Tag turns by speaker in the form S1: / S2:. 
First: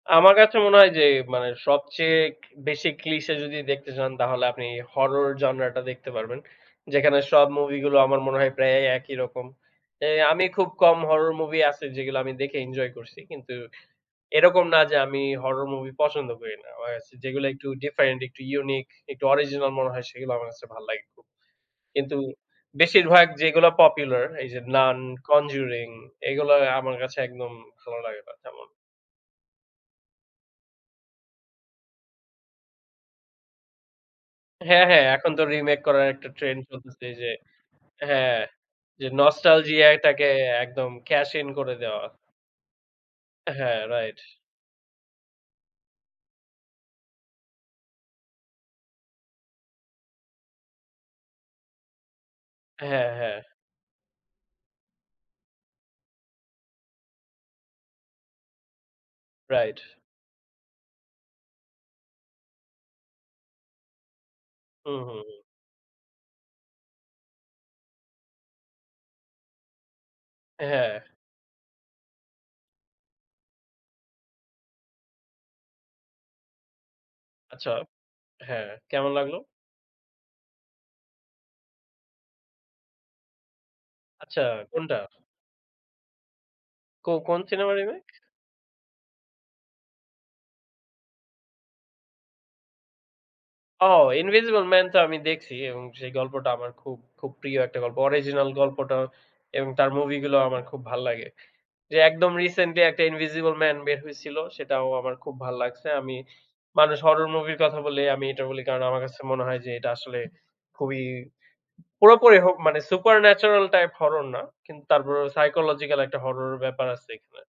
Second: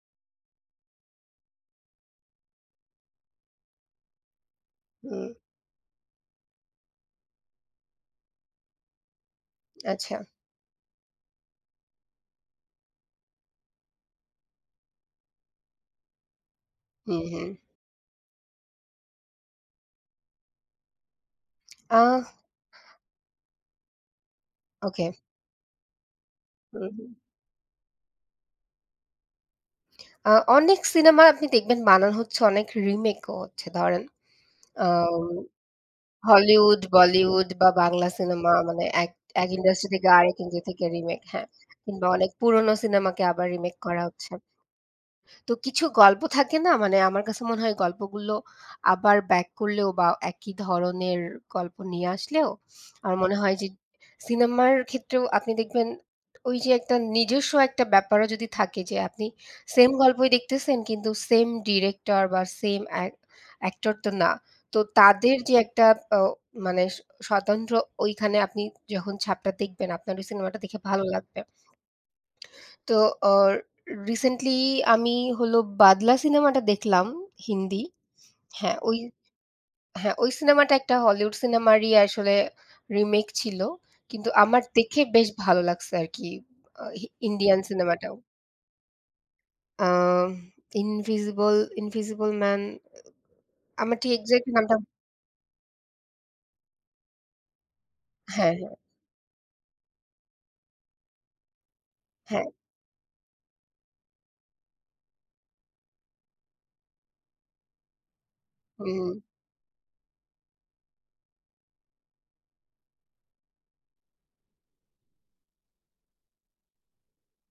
S1: আমার কাছে মনে হয় যে মানে সবচেয়ে বেশি clicheé যদি দেখতে চান তাহলে আপনি horror
S2: হুম।
S1: genre টা দেখতে পারবেন। যেখানে সব movie গুলো আমার মনে হয় প্রায় এ একই রকম। এ
S2: আচ্ছা।
S1: আমি খুব কম horror movie আছে যেগুলা আমি দেখে enjoy করছি। কিন্তু এরকম না যে আমি horror movie পছন্দ করি না। আমার কাছে
S2: হুম,
S1: যেগুলা
S2: হুম।
S1: একটু different, একটু unique, একটু original মনে হয় সেগুলা আমার কাছে ভাল লাগে খুব। কিন্তু
S2: আহ
S1: বেশিরভাগ যেগুলা popular এই যে 'Nan,
S2: ওকে।
S1: Conjuring' এগুলা
S2: হুম,
S1: আমার
S2: হুম।
S1: কাছে একদম ভালো লাগে না তেমন।
S2: আ অনেক সিনেমা আপনি দেখবেন বানানো হচ্ছে অনেক remake ও হচ্ছে ধরেন
S1: হ্যাঁ,
S2: আ
S1: হ্যাঁ এখন তো remake করার একটা trend
S2: Hollywood,
S1: চলতেছে এই যে
S2: Bollywood বা বাংলা
S1: হ্যাঁ,
S2: সিনেমা মানে
S1: যে
S2: এক এক
S1: nostalgia
S2: industry থেকে
S1: এটাকে
S2: আরেক industry থেকে
S1: একদম
S2: remake,
S1: cash
S2: হ্যাঁ।
S1: in করে দেওয়া।
S2: কিংবা অনেক পুরনো সিনেমাকে আবার remake
S1: হ্যাঁ,
S2: করা
S1: right।
S2: হচ্ছে। তো কিছু গল্প থাকে না, মানে আমার কাছে মনে হয় গল্পগুলো আবার back করলেও বা একই ধরনের গল্প নিয়ে আসলেও
S1: হ্যাঁ,
S2: আমার মনে
S1: হ্যাঁ।
S2: হয় যে সিনেমার ক্ষেত্রেও আপনি দেখবেন ওই যে একটা নিজস্ব একটা ব্যাপারও যদি থাকে যে আপনি
S1: Right।
S2: same গল্পই দেখতেছেন কিন্তু same director বা সেম আ same actor তো না তো
S1: হুম, হুম,
S2: তাদের
S1: হুম।
S2: যে একটা ও মানে স স্বতন্ত্র ওইখানে আপনি যখন ছাপটা দেখবেন আপনার ওই সিনেমাটা দেখে
S1: হ্যাঁ।
S2: ভালো লাগবে। তো আ recently আমি হলো 'Badla' সিনেমাটা দেখলাম
S1: আচ্ছা,
S2: হিন্দি।
S1: হ্যাঁ
S2: হ্যাঁ, ওই
S1: কেমন লাগলো?
S2: হ্যাঁ, ওই সিনেমাটা একটা Hollywood সিনেমারই আসলে remake ছিল কিন্তু
S1: আচ্ছা,
S2: আমার
S1: কোনটা?
S2: দেখে বেশ ভালো লাগছে আরকি আ
S1: কো কোন
S2: Indian
S1: সিনেমার remake?
S2: সিনেমাটাও। আ ইনভিসিবল 'Invisible Man' এ এ
S1: ও
S2: আমার ঠিক exact
S1: 'Invisible
S2: নামটা
S1: Man' তো আমি দেখছি এবং সেই গল্পটা আমার খুব, খুব প্রিয় একটা গল্প। Original
S2: হ্যাঁ, হ্যাঁ।
S1: গল্পটা এবং তার movie গুলো আমার খুব ভাল লাগে। যে একদম
S2: হ্যাঁ।
S1: recently একটা 'Invisible Man' বের হয়েছিল সেটাও আমার খুব ভাল লাগছে। আমি মানুষ horror movieর কথা বললেই আমি এটা বলি কারণ
S2: হুম,
S1: আমার
S2: হুম।
S1: কাছে মনে হয় যে এটা আসলে খুবই পুরোপুরি হ মানে supernatural type horror না। কিন্তু তার পরে psychological একটা horror ব্যাপার আছে এখানে।